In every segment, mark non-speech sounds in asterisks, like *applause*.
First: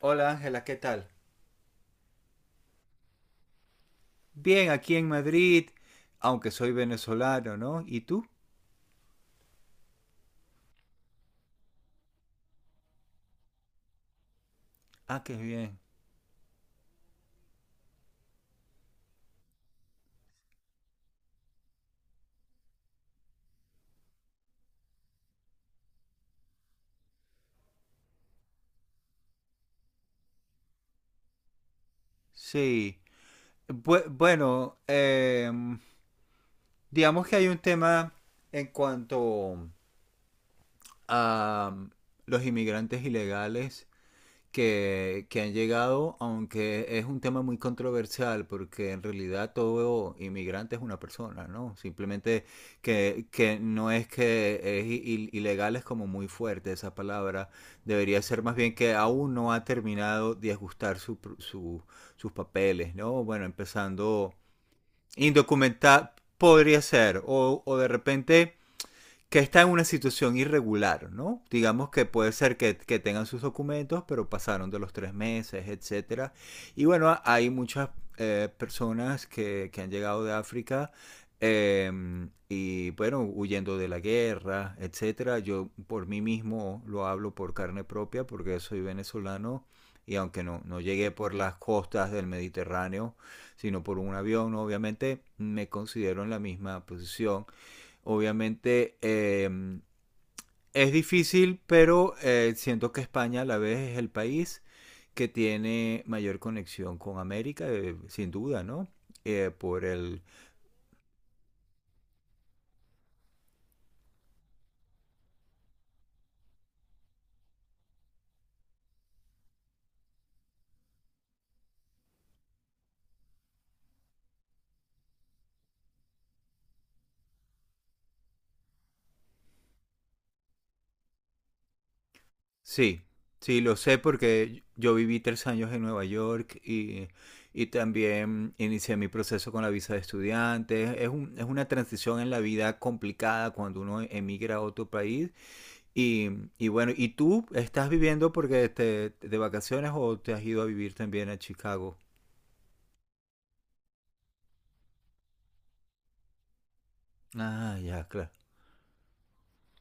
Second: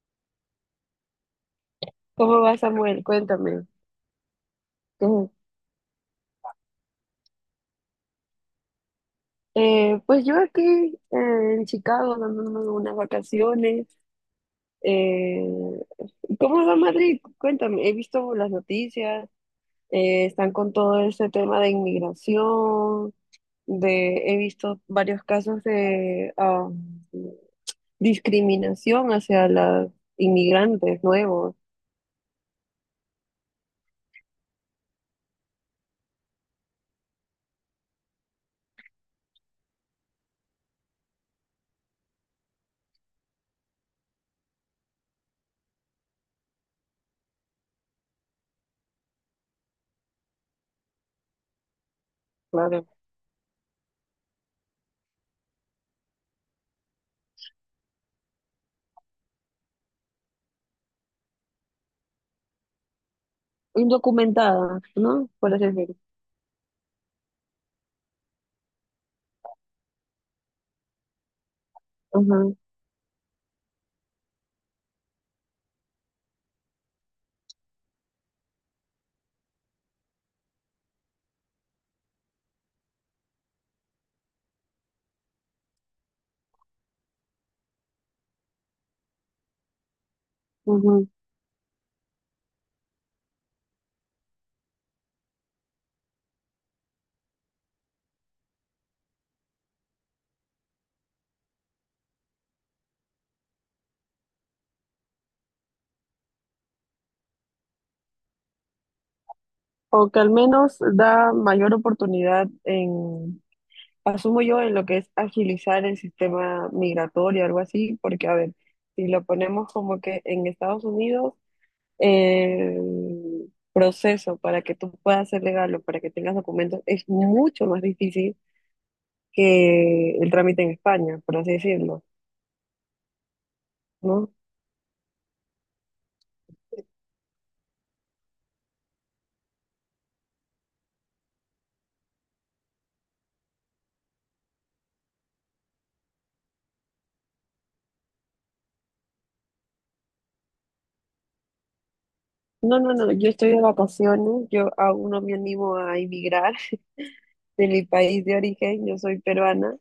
Hola Ángela, ¿qué tal? ¿Cómo va, Samuel? Cuéntame. Bien, aquí en Ujú. Madrid, aunque soy venezolano, ¿no? ¿Y tú? Pues yo aquí en Chicago dándome unas vacaciones. Ah, qué Eh, bien. ¿Cómo va Madrid? Cuéntame. He visto las noticias. Están con todo ese tema de inmigración. He visto varios casos de discriminación hacia los inmigrantes nuevos, Sí. Bueno, digamos que hay un tema en cuanto a los inmigrantes ilegales que han llegado, aunque es un tema muy controversial, porque en realidad todo inmigrante es una persona, ¿no? Simplemente claro, que no es que es ilegal, es como muy fuerte esa palabra. Debería ser más bien que aún no ha terminado de ajustar sus papeles, ¿no? Bueno, empezando indocumentadas, ¿no? Por así decirlo. indocumentado, podría ser, o de repente que está en una situación irregular, ¿no? Digamos que puede Ajá, ser que tengan sus documentos, pero pasaron de los tres meses, etcétera. Y bueno, hay muchas personas que, han llegado de África, eh, y bueno, huyendo de la guerra, etcétera. Yo por mí mismo lo hablo por carne propia porque soy venezolano y aunque no ujú. llegué por las costas del Mediterráneo, sino por un avión, obviamente me considero en la misma posición. Obviamente es difícil, pero siento que España a la vez es el país que tiene mayor conexión con América, sin duda, ¿no? Por O que el... al menos da mayor oportunidad en, asumo yo, en lo que es agilizar el sistema migratorio, algo así, porque a ver, si lo ponemos como que en Estados Unidos, el proceso para que tú puedas ser legal o para que tengas documentos es mucho más difícil que el trámite en España, por así decirlo, Sí, sí, lo sé ¿no? porque yo viví tres años en Nueva York y también inicié mi proceso con la visa de estudiante. Es es una transición en la vida complicada cuando uno emigra a otro país. Y, y bueno, ¿y tú estás viviendo porque de vacaciones o te has ido a vivir también a Chicago? No, no, no, yo estoy de vacaciones, yo aún no me animo a emigrar *laughs* de Ah, mi ya, país claro. de origen. Yo soy peruana,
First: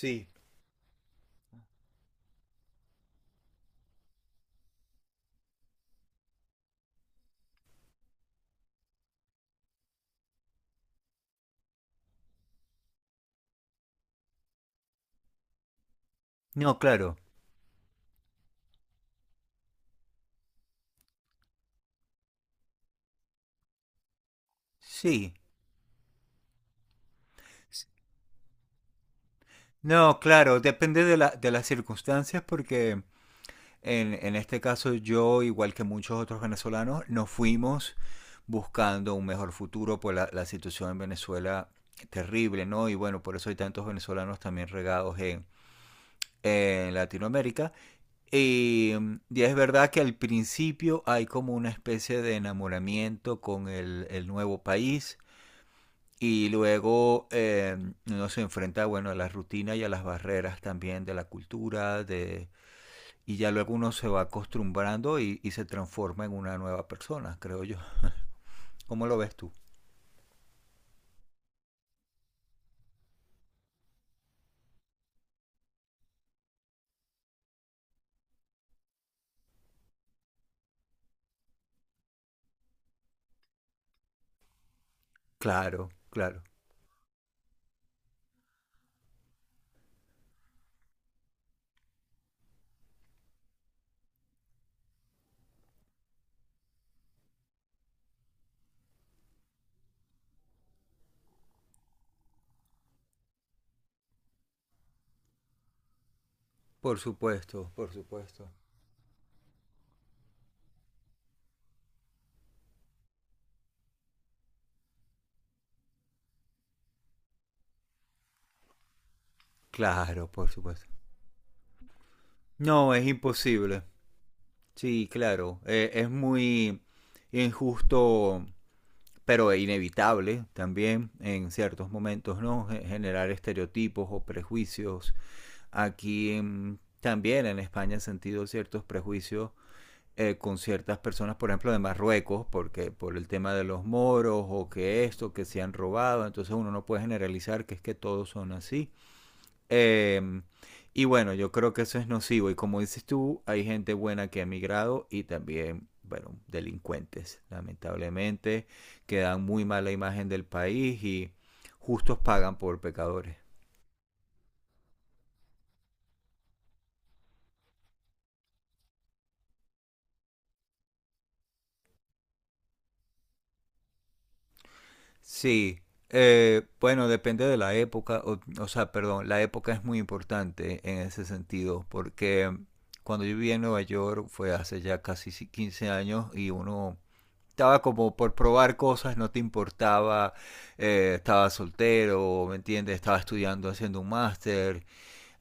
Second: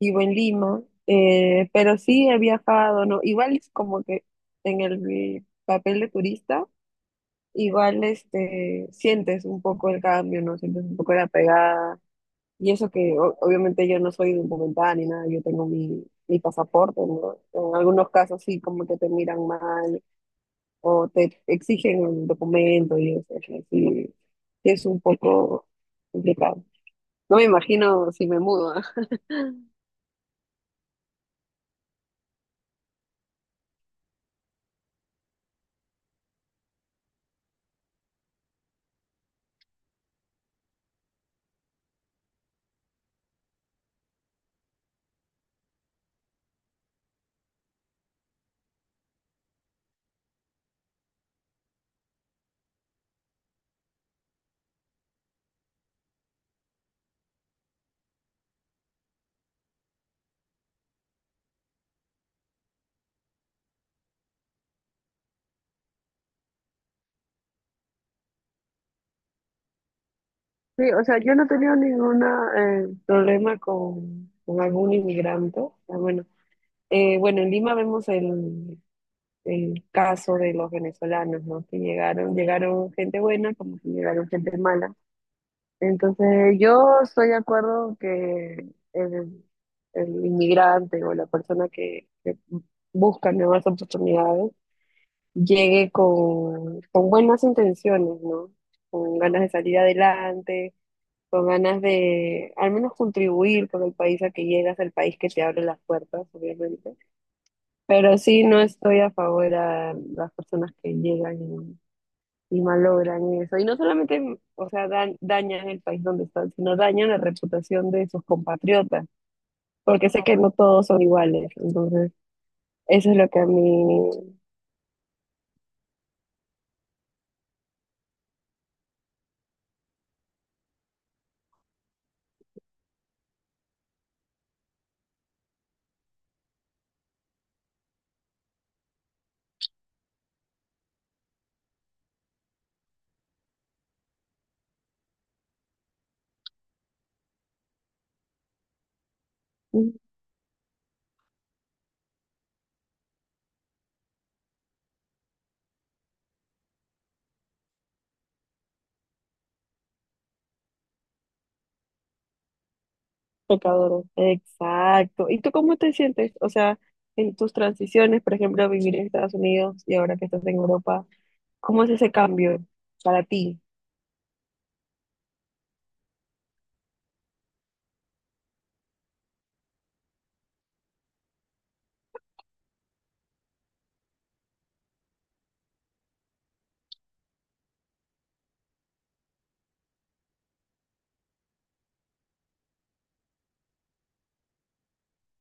vivo en Lima, pero sí he viajado, ¿no? Igual es como que en el papel de turista, igual este, sientes un poco el cambio, ¿no? Sientes un poco la pegada. Y eso que obviamente yo no soy documentada ni nada, yo tengo mi, mi No, pasaporte, claro. ¿no? En algunos casos sí, como que te miran mal o te exigen un documento y eso, o sea, sí, sí es un Sí. poco complicado. No me S- imagino si me mudo, ¿ah? No, claro, depende de de las circunstancias porque en este caso yo, igual que muchos otros venezolanos, nos fuimos buscando un mejor futuro, por la situación en Venezuela terrible, ¿no? Y bueno, por eso hay tantos venezolanos también regados en Latinoamérica. Y, y es verdad que al principio hay como una especie de enamoramiento con el nuevo país y luego uno se enfrenta, bueno, a las rutinas y a las barreras también de la cultura y ya luego uno se va acostumbrando y se transforma en una nueva persona, creo yo. ¿Cómo lo ves tú? Sí, o sea, yo no he tenido ningún problema con algún inmigrante. O sea, bueno, bueno, en Lima vemos el caso de los venezolanos, ¿no? Que llegaron, llegaron gente buena como que llegaron gente mala. Claro, claro. Entonces, yo estoy de acuerdo que el inmigrante o la persona que busca nuevas oportunidades llegue con buenas intenciones, ¿no? Con ganas de salir adelante, con ganas de al menos contribuir con el país a que llegas, al país que te abre las puertas, obviamente. Por supuesto, por Pero sí, supuesto. no estoy a favor a las personas que llegan y malogran eso. Y no solamente, o sea, dañan el país donde están, sino dañan la reputación de sus compatriotas, porque sé Claro, que por no todos supuesto. son iguales. Entonces, No, es eso es lo que a imposible. mí... Sí, claro. Es muy injusto, pero es inevitable también en ciertos momentos, ¿no? Generar estereotipos o prejuicios. Aquí en, también en España he sentido ciertos prejuicios, con ciertas personas, por ejemplo, de Marruecos, porque por el tema de los moros o que esto, que se han robado, entonces uno no puede generalizar que es que todos son así. mm, Em, y bueno, yo creo que eso es nocivo. Y como dices tú, hay gente buena que ha migrado y también, bueno, delincuentes, lamentablemente, que dan muy mala imagen del país y justos pagan por pecadores. pecadores. Exacto. ¿Y tú cómo te sientes? O sea, en tus transiciones, por ejemplo, vivir en Estados Unidos y ahora que estás en Europa, ¿cómo es ese cambio para ti? Sí, bueno, depende de la época, o sea, perdón, la época es muy importante en ese sentido, porque cuando yo vivía en Nueva York fue hace ya casi 15 años y uno estaba como por probar cosas, no te importaba, estaba soltero, ¿me entiendes? Estaba estudiando, haciendo un máster.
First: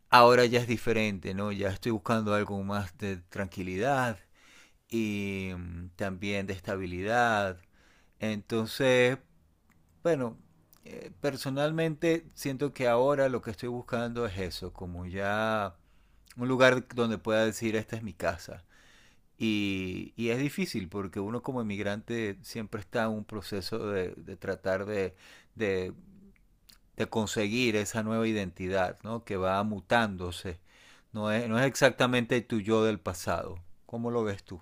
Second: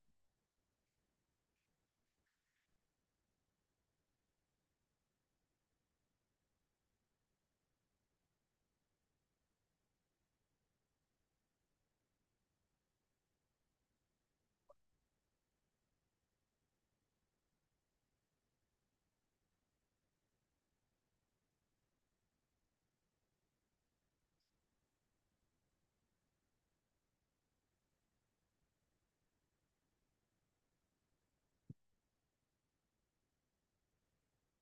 Ahora ya es diferente, ¿no? Ya estoy buscando algo más de tranquilidad y también de estabilidad. Entonces, bueno, personalmente siento que ahora lo que estoy buscando es eso, como ya un lugar donde pueda decir, esta es mi casa y es difícil porque uno como inmigrante siempre está en un proceso de tratar de, de conseguir esa nueva identidad, ¿no? Que va mutándose. No es exactamente tu yo del pasado. ¿Cómo lo ves tú?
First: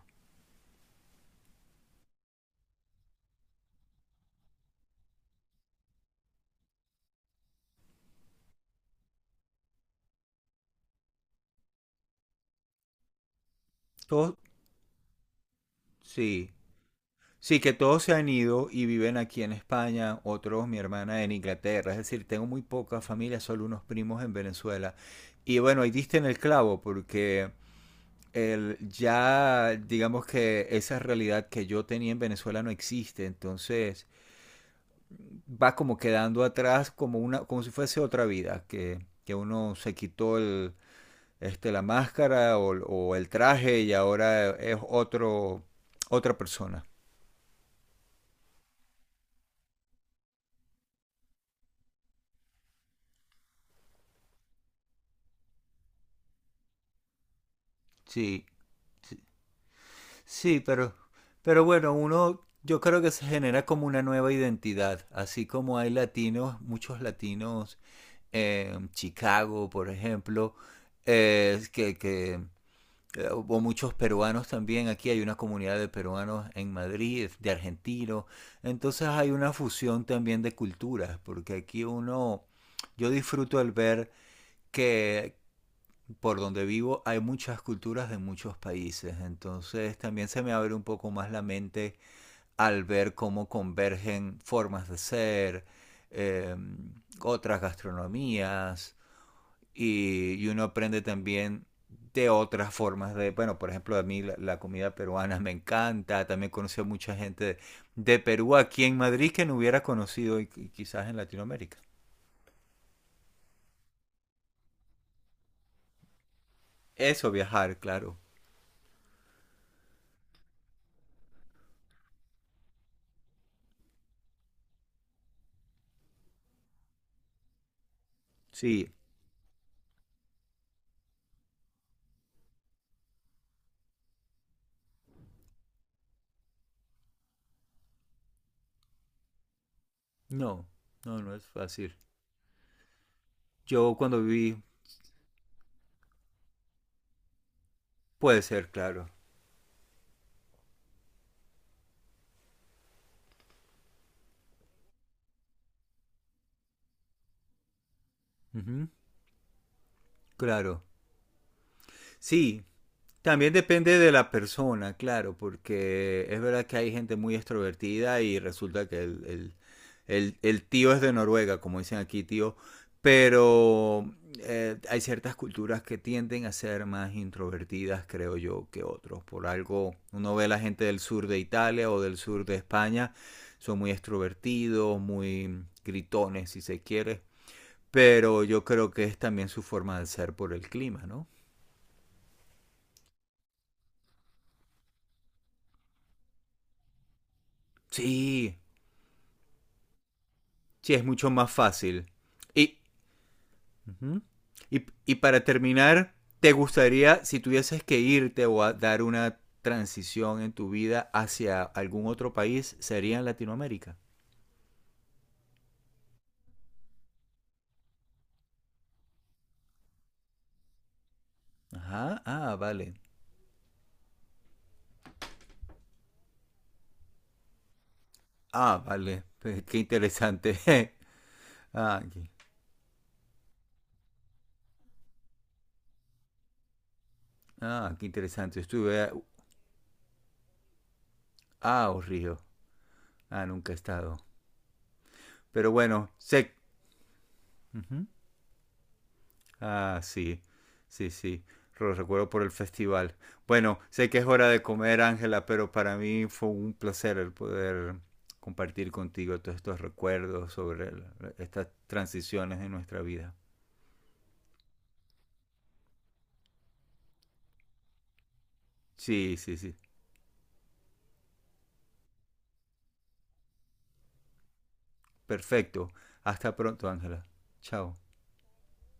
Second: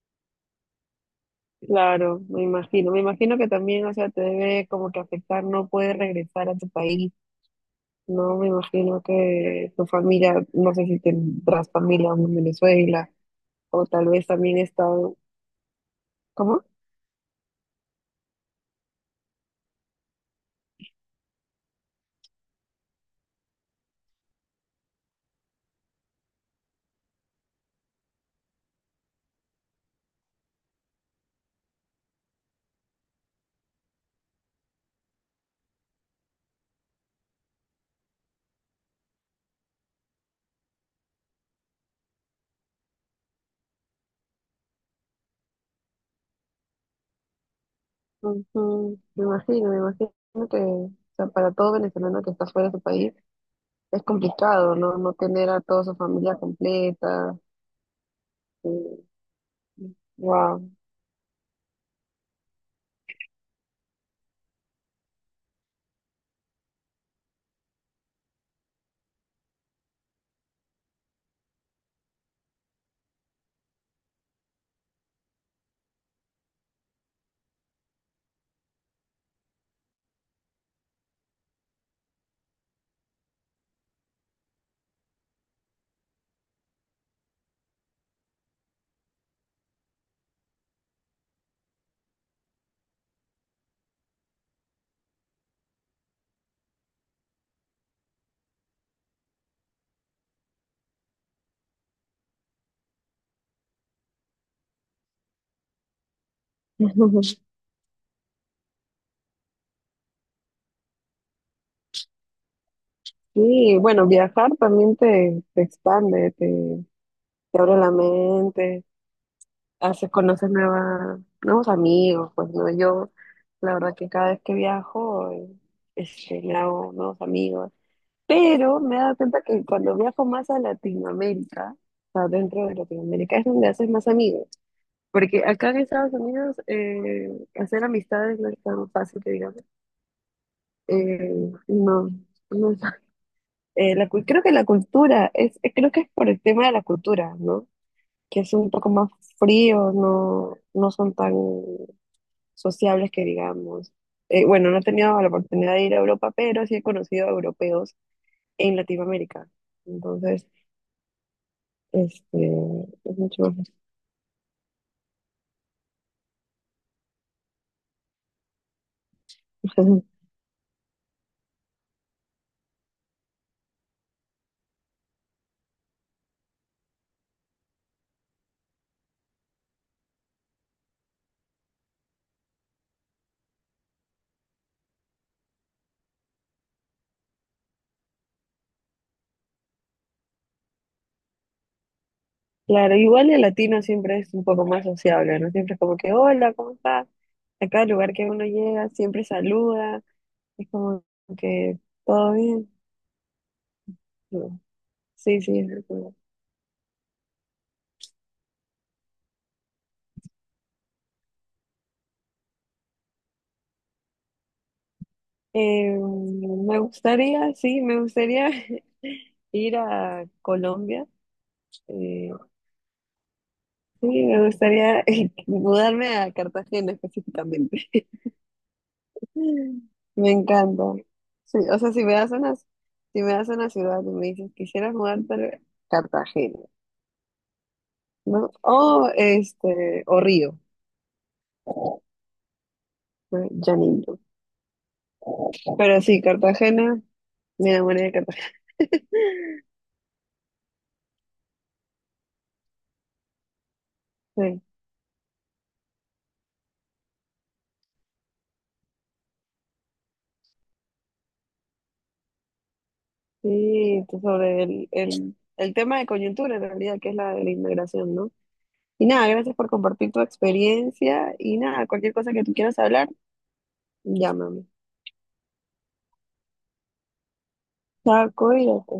Claro, me imagino. Me imagino que también, o sea, te debe como que afectar, no puedes regresar a tu país, ¿no? Me imagino que tu familia, no sé si tendrás familia aún en Venezuela, o tal vez Todos, también está... sí, ¿Cómo? sí, que todos se han ido y viven aquí en España, otros, mi hermana, en Inglaterra. Es decir, tengo muy poca familia, solo unos primos en Venezuela. Y bueno, ahí diste en el clavo, porque ya digamos que esa realidad que yo tenía en Venezuela no existe, entonces va como quedando atrás como como si fuese otra vida, que uno se quitó la máscara o el traje y ahora es otro, otra persona. Ujú, me imagino, me imagino que, o sea, para todo venezolano que está fuera de su país, es complicado, ¿no? No tener a toda su familia completa. Sí, sí, sí, Wow. Pero bueno, uno yo creo que se genera como una nueva identidad, así como hay latinos, muchos latinos, Chicago, por ejemplo, que o muchos peruanos también. Aquí hay una comunidad de peruanos en Madrid, de argentinos. Entonces hay una fusión también de culturas, porque aquí uno, yo disfruto al ver que por donde vivo hay muchas culturas de muchos países. Entonces también se me abre un poco más la mente al ver cómo convergen formas de ser, eh, otras gastronomías y uno aprende también de otras formas de, bueno, por ejemplo, a mí la comida peruana me encanta, también conocí a mucha *laughs* gente de Perú aquí en Madrid que no hubiera conocido y quizás en Latinoamérica. Sí, bueno, viajar también te expande, te, Eso, te abre viajar, la claro. mente, haces, conoces nuevos amigos, pues no, yo la verdad que cada vez que viajo, este, me hago nuevos amigos, pero Sí, me he dado cuenta que cuando viajo más a Latinoamérica, o sea, dentro de Latinoamérica es donde haces más amigos, porque acá en Estados Unidos hacer amistades no es tan fácil que digamos. no, no, no es fácil. No, no es- Yo la, cuando creo que viví, la cultura, es, creo que es por el tema de la cultura, ¿no? puede Que son ser, un poco claro. más fríos, no, no son tan sociables que digamos. Bueno, no he tenido la oportunidad de ir a Europa, pero sí he conocido a europeos en Ujú. Latinoamérica. Entonces, Claro. este, Sí. es mucho También más depende de la persona, claro, porque es verdad que hay gente muy extrovertida y resulta que el, el- fácil. *laughs* el- el tío es de Noruega, como dicen aquí, tío, pero hay ciertas culturas que tienden a ser más introvertidas, creo yo, que otros. Por algo, uno ve la gente del sur de Italia o del sur de España, son muy extrovertidos, muy gritones, si se quiere, pero yo creo que es también su forma de ser por el clima, ¿no? Claro, igual el latino siempre es un poco más sociable, ¿no? Siempre es como que, hola, ¿cómo estás? A cada lugar que uno Sí, llega, siempre saluda, es sí, es como mucho más que, fácil. ¿todo bien? Y, ujú. No. Y Sí, para sí, es verdad. terminar, ¿te gustaría, si tuvieses que irte o a dar una transición en tu vida hacia algún otro país, sería en Latinoamérica? Me gustaría, sí, me gustaría *laughs* ir a Colombia. Ajá, Eh, ah, vale. sí, me gustaría *laughs* mudarme a Cartagena específicamente. Ah, vale. *laughs* *laughs* Pues, qué Me interesante. encanta. *laughs* Sí, o sea, Ah, si me qué, das una, si me das una ciudad y me dices, quisieras mudarte a Cartagena, ah, qué ¿no? interesante. Estuve O este, o Río, ah, oh, Río. ¿no? Ah, nunca he Llanito. estado. Pero Pero bueno, sí, sé. Cartagena, me enamoré Ujú. de Cartagena. Ah, sí, sí, sí. Lo recuerdo por el festival. Bueno, sé que es hora de *laughs* comer, Ángela, pero para mí fue un placer el poder compartir contigo todos estos recuerdos sobre estas transiciones de nuestra vida. Sí, sobre el tema de coyuntura en realidad, que es la de la inmigración, ¿no? Y nada, Sí, sí, gracias por sí. compartir tu experiencia y nada, cualquier cosa que tú quieras hablar, llámame. Perfecto. Hasta pronto, Ángela. Chao. Chao, cuídate.